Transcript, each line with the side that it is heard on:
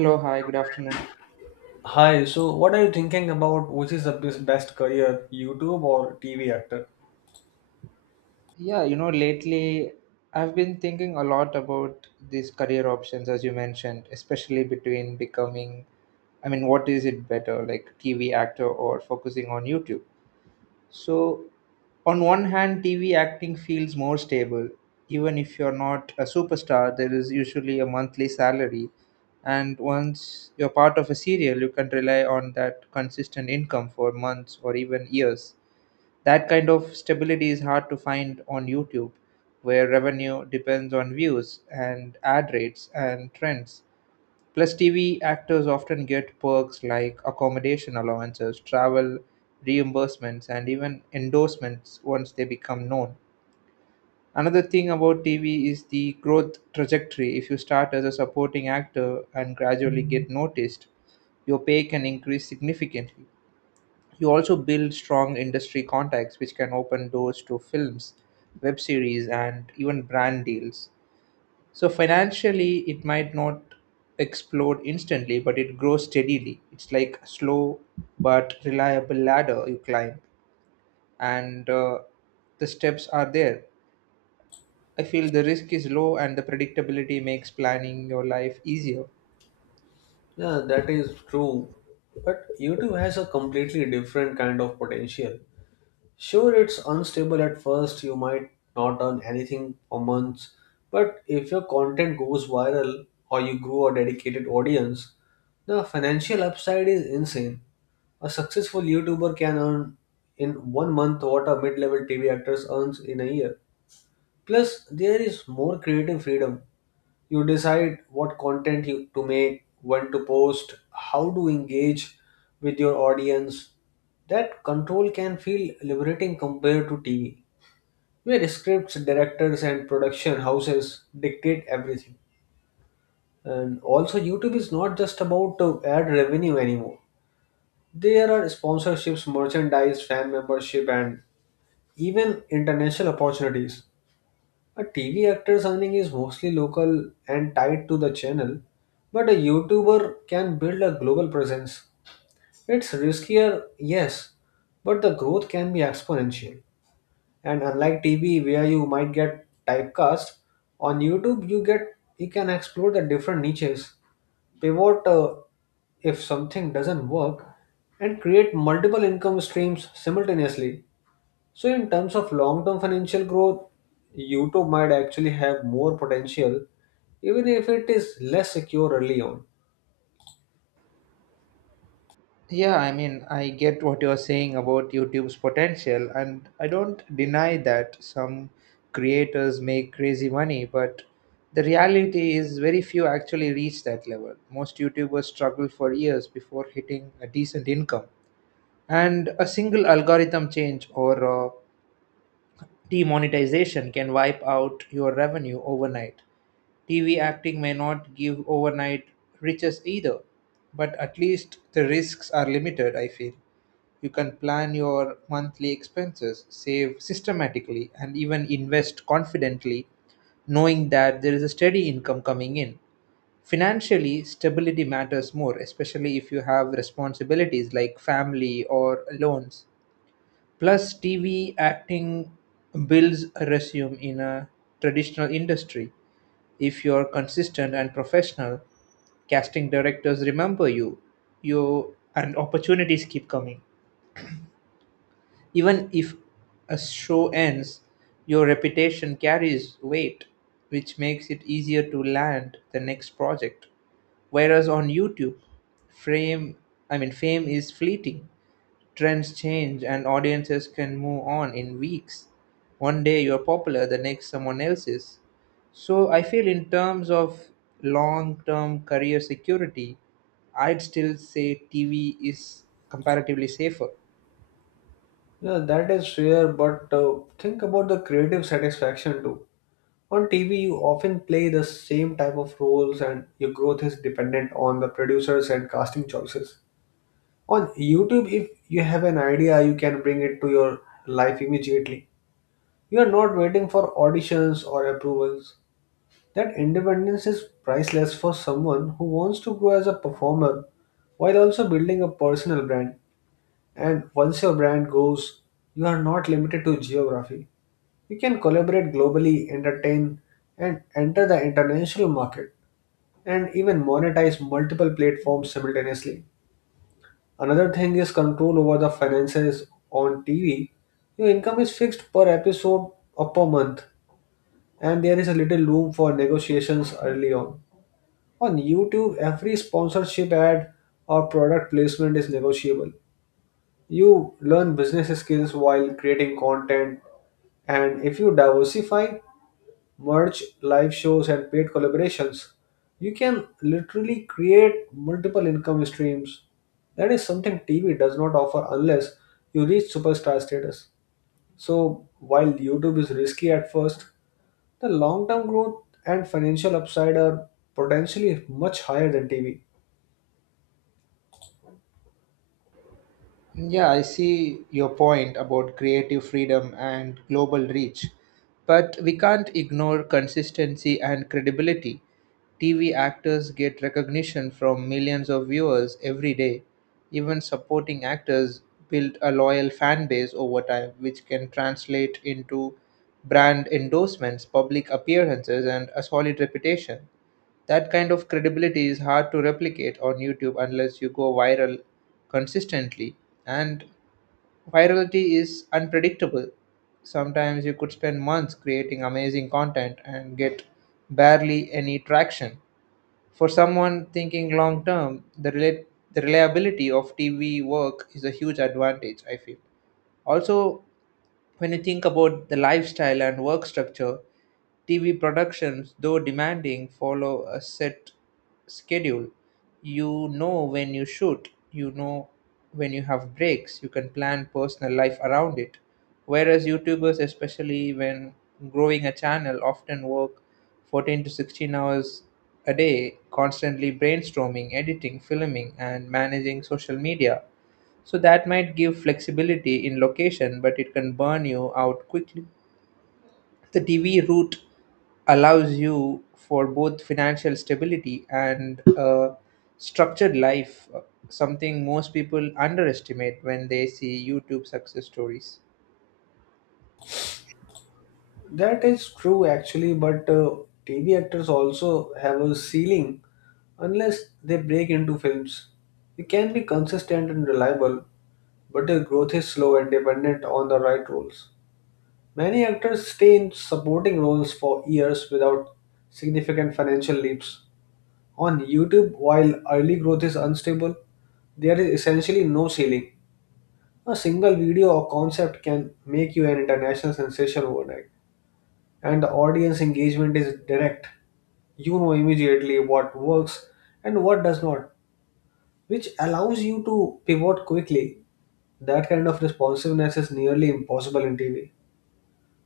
right: Hello, hi, good afternoon.
left: Hi, so what are you thinking about which is the best career, YouTube or TV actor?
right: Lately I've been thinking a lot about these career options, as you mentioned, especially between what is it better, like TV actor or focusing on YouTube? So, on one hand, TV acting feels more stable. Even if you're not a superstar, there is usually a monthly salary. And once you're part of a serial, you can rely on that consistent income for months or even years. That kind of stability is hard to find on YouTube, where revenue depends on views and ad rates and trends. Plus, TV actors often get perks like accommodation allowances, travel reimbursements, and even endorsements once they become known. Another thing about TV is the growth trajectory. If you start as a supporting actor and gradually get noticed, your pay can increase significantly. You also build strong industry contacts, which can open doors to films, web series, and even brand deals. So, financially, it might not explode instantly, but it grows steadily. It's like a slow but reliable ladder you climb, and the steps are there. I feel the risk is low, and the predictability makes planning your life easier.
left: Yeah, that is true. But YouTube has a completely different kind of potential. Sure, it's unstable at first, you might not earn anything for months, but if your content goes viral or you grow a dedicated audience, the financial upside is insane. A successful YouTuber can earn in one month what a mid level TV actor earns in a year. Plus, there is more creative freedom. You decide what content to make, when to post, how to engage with your audience. That control can feel liberating compared to TV, where scripts, directors, and production houses dictate everything. And also, YouTube is not just about to add revenue anymore. There are sponsorships, merchandise, fan membership, and even international opportunities. A TV actor's earning is mostly local and tied to the channel, but a YouTuber can build a global presence. It's riskier, yes, but the growth can be exponential. And unlike TV where you might get typecast, on YouTube you can explore the different niches, pivot if something doesn't work, and create multiple income streams simultaneously. So, in terms of long term financial growth, YouTube might actually have more potential, even if it is less secure early on.
right: Yeah, I mean, I get what you're saying about YouTube's potential, and I don't deny that some creators make crazy money, but the reality is very few actually reach that level. Most YouTubers struggle for years before hitting a decent income, and a single algorithm change or demonetization can wipe out your revenue overnight. TV acting may not give overnight riches either, but at least the risks are limited, I feel. You can plan your monthly expenses, save systematically, and even invest confidently, knowing that there is a steady income coming in. Financially, stability matters more, especially if you have responsibilities like family or loans. Plus, TV acting builds a resume in a traditional industry. If you're consistent and professional, casting directors remember you and opportunities keep coming even if a show ends, your reputation carries weight, which makes it easier to land the next project. Whereas on YouTube, frame I mean fame is fleeting. Trends change and audiences can move on in weeks. One day you're popular, the next someone else is. So I feel in terms of long-term career security, I'd still say TV is comparatively safer.
left: Yeah, that is fair, but think about the creative satisfaction too. On TV, you often play the same type of roles, and your growth is dependent on the producers and casting choices. On YouTube, if you have an idea, you can bring it to your life immediately. You are not waiting for auditions or approvals. That independence is priceless for someone who wants to grow as a performer while also building a personal brand. And once your brand goes, you are not limited to geography. You can collaborate globally, entertain, and enter the international market, and even monetize multiple platforms simultaneously. Another thing is control over the finances on TV. Your income is fixed per episode or per month, and there is a little room for negotiations early on. On YouTube, every sponsorship ad or product placement is negotiable. You learn business skills while creating content, and if you diversify, merch, live shows, and paid collaborations, you can literally create multiple income streams. That is something TV does not offer unless you reach superstar status. So, while YouTube is risky at first, the long term growth and financial upside are potentially much higher than TV.
right: Yeah, I see your point about creative freedom and global reach, but we can't ignore consistency and credibility. TV actors get recognition from millions of viewers every day. Even supporting actors build a loyal fan base over time, which can translate into brand endorsements, public appearances, and a solid reputation. That kind of credibility is hard to replicate on YouTube unless you go viral consistently. And virality is unpredictable. Sometimes you could spend months creating amazing content and get barely any traction. For someone thinking long term, the reliability of TV work is a huge advantage, I feel. Also, when you think about the lifestyle and work structure, TV productions, though demanding, follow a set schedule. You know when you shoot, you know when you have breaks, you can plan personal life around it. Whereas YouTubers, especially when growing a channel, often work 14 to 16 hours a day, constantly brainstorming, editing, filming, and managing social media. So that might give flexibility in location, but it can burn you out quickly. The TV route allows you for both financial stability and a structured life, something most people underestimate when they see YouTube success stories.
left: That is true actually, but TV actors also have a ceiling unless they break into films. You can be consistent and reliable, but their growth is slow and dependent on the right roles. Many actors stay in supporting roles for years without significant financial leaps. On YouTube, while early growth is unstable, there is essentially no ceiling. A single video or concept can make you an international sensation overnight, and the audience engagement is direct. You know immediately what works and what does not, which allows you to pivot quickly. That kind of responsiveness is nearly impossible in TV,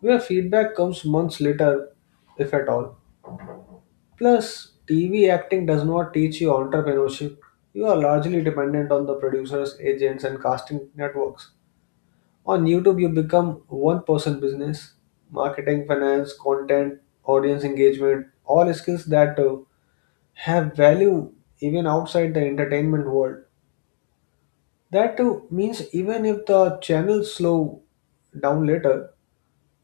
left: where feedback comes months later, if at all. Plus, TV acting does not teach you entrepreneurship. You are largely dependent on the producers, agents, and casting networks. On YouTube, you become one person business marketing, finance, content, audience engagement, all skills that have value even outside the entertainment world. That too means even if the channels slow down later,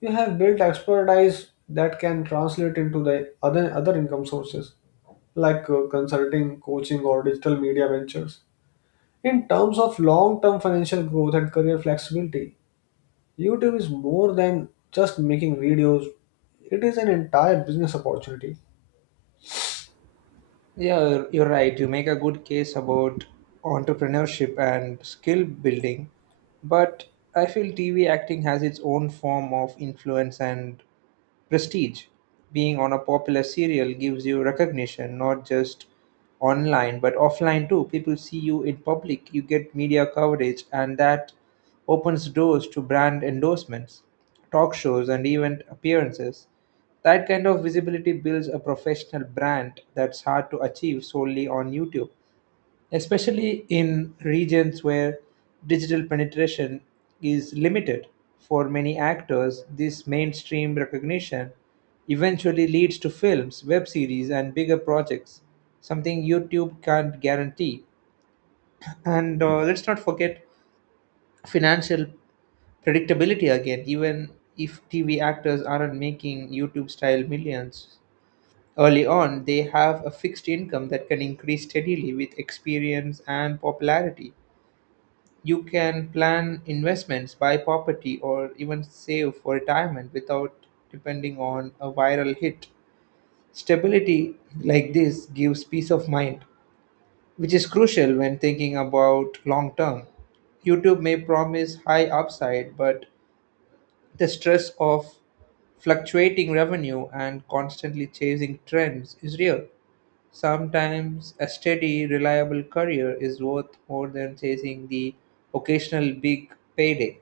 left: you have built expertise that can translate into the other income sources like consulting, coaching, or digital media ventures. In terms of long-term financial growth and career flexibility, YouTube is more than just making videos. It is an entire business opportunity.
right: Yeah, you're right. You make a good case about entrepreneurship and skill building, but I feel TV acting has its own form of influence and prestige, being on a popular serial gives you recognition not just online but offline too. People see you in public, you get media coverage, and that opens doors to brand endorsements, talk shows, and event appearances. That kind of visibility builds a professional brand that's hard to achieve solely on YouTube, especially in regions where digital penetration is limited. For many actors, this mainstream recognition eventually leads to films, web series, and bigger projects, something YouTube can't guarantee. And let's not forget financial predictability again, even if TV actors aren't making YouTube style millions. Early on, they have a fixed income that can increase steadily with experience and popularity. You can plan investments, buy property, or even save for retirement without depending on a viral hit. Stability like this gives peace of mind, which is crucial when thinking about long term. YouTube may promise high upside, but the stress of fluctuating revenue and constantly chasing trends is real. Sometimes a steady, reliable career is worth more than chasing the occasional big payday.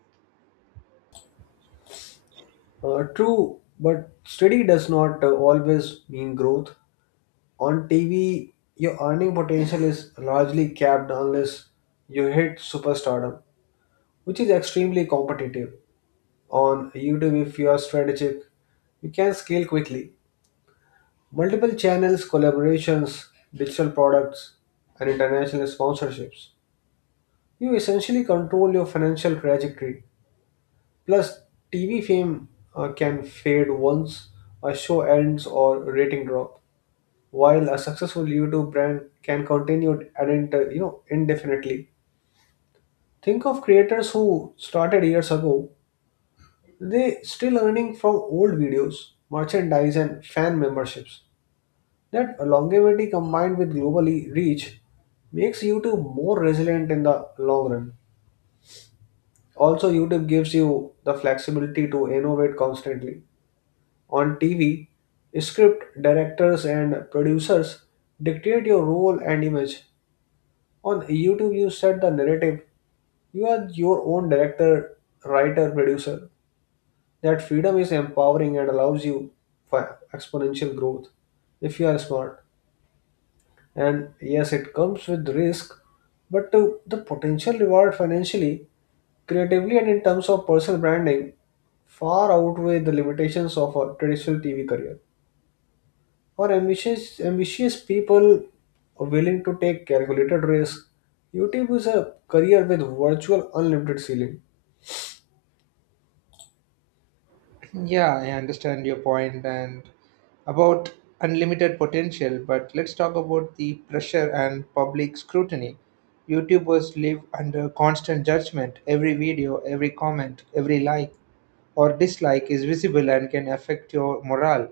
left: True, but steady does not always mean growth. On TV, your earning potential is largely capped unless you hit superstardom, which is extremely competitive. On YouTube, if you are strategic, you can scale quickly. Multiple channels, collaborations, digital products, and international sponsorships. You essentially control your financial trajectory. Plus, TV fame can fade once a show ends or rating drop. While a successful YouTube brand can continue indefinitely. Think of creators who started years ago. They still earning from old videos, merchandise, and fan memberships. That longevity combined with globally reach makes YouTube more resilient in the long run. Also, YouTube gives you the flexibility to innovate constantly. On TV, script directors and producers dictate your role and image. On YouTube, you set the narrative. You are your own director, writer, producer. That freedom is empowering and allows you for exponential growth if you are smart. And yes, it comes with risk, but the potential reward financially, creatively, and in terms of personal branding far outweigh the limitations of a traditional TV career. For ambitious people willing to take calculated risks, YouTube is a career with virtual unlimited ceiling.
right: Yeah, I understand your point and about unlimited potential, but let's talk about the pressure and public scrutiny. YouTubers live under constant judgment. Every video, every comment, every like or dislike is visible and can affect your morale.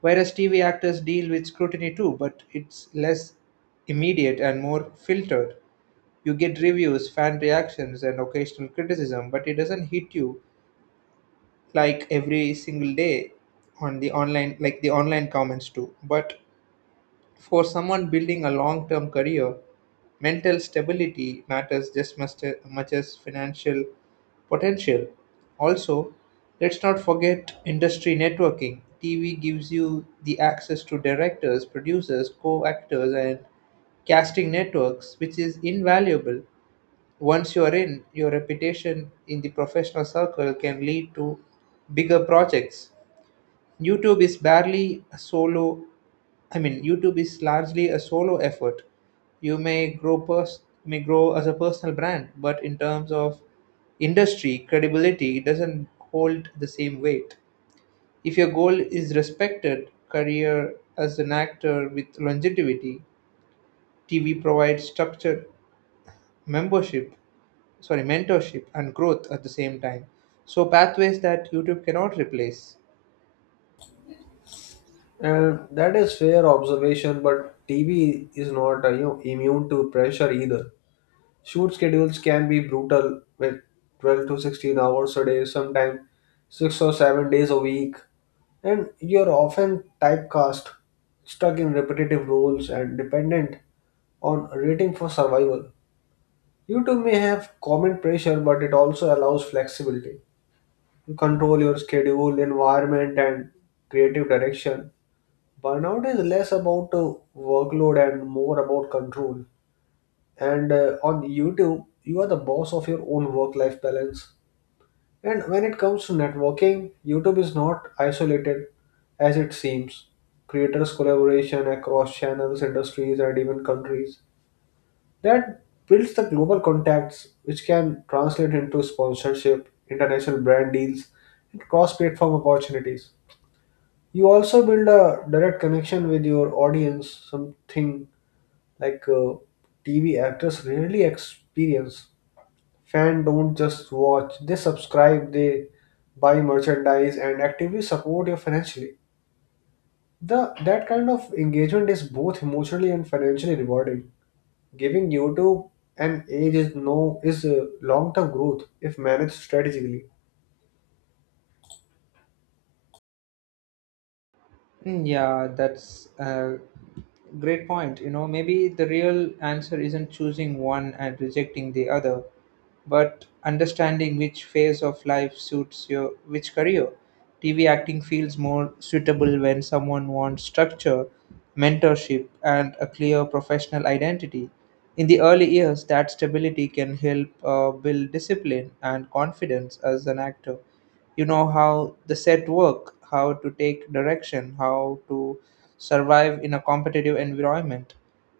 right: Whereas TV actors deal with scrutiny too, but it's less immediate and more filtered. You get reviews, fan reactions, and occasional criticism, but it doesn't hit you like every single day on the online like the online comments too. But for someone building a long term career, mental stability matters just as much as financial potential. Also, let's not forget industry networking. TV gives you the access to directors, producers, co-actors, and casting networks, which is invaluable. Once you're in, your reputation in the professional circle can lead to bigger projects. YouTube is barely a solo, YouTube is largely a solo effort. You may may grow as a personal brand, but in terms of industry credibility, it doesn't hold the same weight. If your goal is respected career as an actor with longevity, TV provides structured membership sorry mentorship and growth at the same time, so pathways that YouTube cannot replace.
left: And that is fair observation, but TV is not immune to pressure either. Shoot schedules can be brutal with 12 to 16 hours a day, sometimes 6 or 7 days a week, and you're often typecast, stuck in repetitive roles, and dependent on rating for survival. YouTube may have common pressure, but it also allows flexibility. You control your schedule, environment, and creative direction. Burnout is less about workload and more about control. And on YouTube, you are the boss of your own work life balance. And when it comes to networking, YouTube is not isolated as it seems. Creators' collaboration across channels, industries, and even countries that builds the global contacts, which can translate into sponsorship, international brand deals, and cross platform opportunities. You also build a direct connection with your audience, something like TV actors rarely experience. Fans don't just watch, they subscribe, they buy merchandise, and actively support you financially. That kind of engagement is both emotionally and financially rewarding. Giving YouTube an age is long-term growth if managed strategically.
right: Mm, yeah, that's a great point. You know, maybe the real answer isn't choosing one and rejecting the other, but understanding which phase of life suits your which career. TV acting feels more suitable when someone wants structure, mentorship, and a clear professional identity. In the early years, that stability can help build discipline and confidence as an actor. You know how the set work, how to take direction, how to survive in a competitive environment.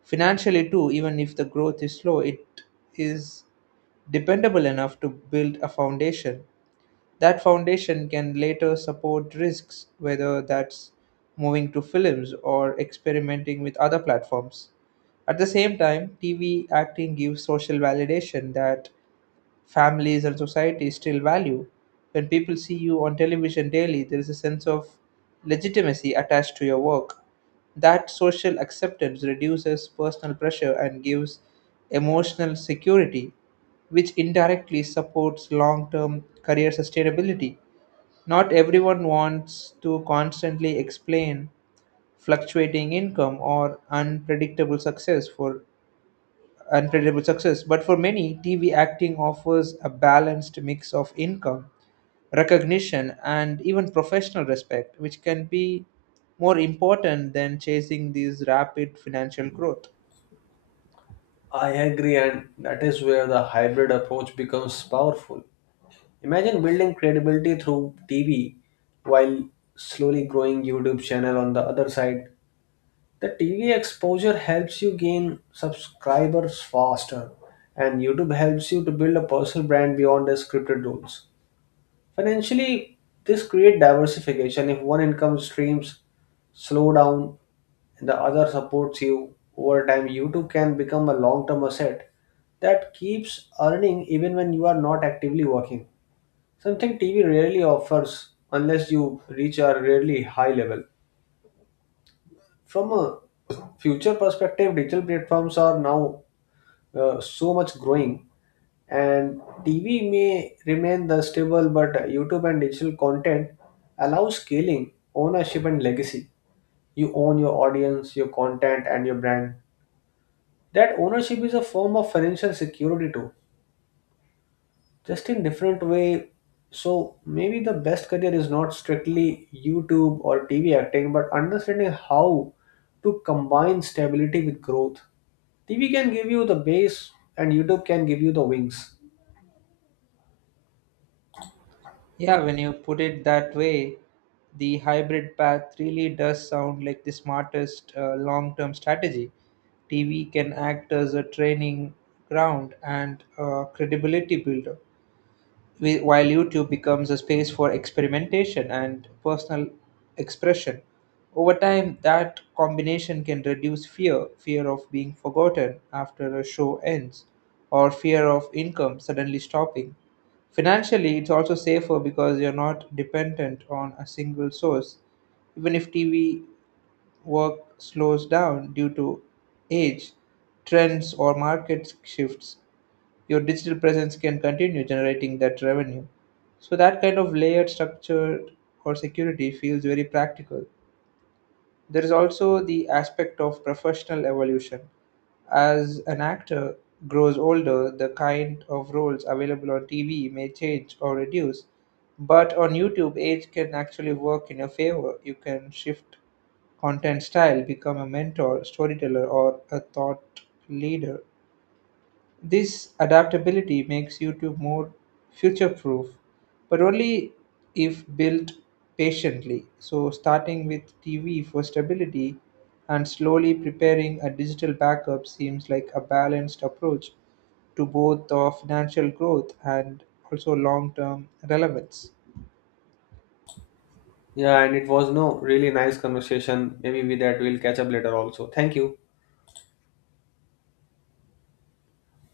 right: Financially too, even if the growth is slow, it is dependable enough to build a foundation. That foundation can later support risks, whether that's moving to films or experimenting with other platforms. At the same time, TV acting gives social validation that families and society still value. When people see you on television daily, there is a sense of legitimacy attached to your work. That social acceptance reduces personal pressure and gives emotional security, which indirectly supports long term career sustainability. Not everyone wants to constantly explain fluctuating income or unpredictable success. But for many, TV acting offers a balanced mix of income, recognition, and even professional respect, which can be more important than chasing these rapid financial growth.
left: I agree, and that is where the hybrid approach becomes powerful. Imagine building credibility through TV while slowly growing YouTube channel on the other side. The TV exposure helps you gain subscribers faster, and YouTube helps you to build a personal brand beyond the scripted roles. Financially, this creates diversification. If one income streams slow down, the other supports you over time, you too can become a long term asset that keeps earning even when you are not actively working. Something TV rarely offers unless you reach a really high level. From a future perspective, digital platforms are now so much growing, and TV may remain the stable, but YouTube and digital content allow scaling, ownership, and legacy. You own your audience, your content, and your brand. That ownership is a form of financial security too, just in different way. So maybe the best career is not strictly YouTube or TV acting, but understanding how to combine stability with growth. TV can give you the base, and YouTube can give you the wings.
right: Yeah, when you put it that way, the hybrid path really does sound like the smartest long term strategy. TV can act as a training ground and a credibility builder. While YouTube becomes a space for experimentation and personal expression, over time that combination can reduce fear of being forgotten after a show ends, or fear of income suddenly stopping. Financially, it's also safer because you're not dependent on a single source. Even if TV work slows down due to age, trends, or market shifts, your digital presence can continue generating that revenue. So that kind of layered structure or security feels very practical. There is also the aspect of professional evolution. As an actor grows older, the kind of roles available on TV may change or reduce. But on YouTube, age can actually work in your favor. You can shift content style, become a mentor, storyteller, or a thought leader. This adaptability makes YouTube more future proof, but only if built patiently. So, starting with TV for stability and slowly preparing a digital backup seems like a balanced approach to both of financial growth and also long term relevance.
left: Yeah, and it was no really nice conversation. Maybe with that we'll catch up later. Also, thank you.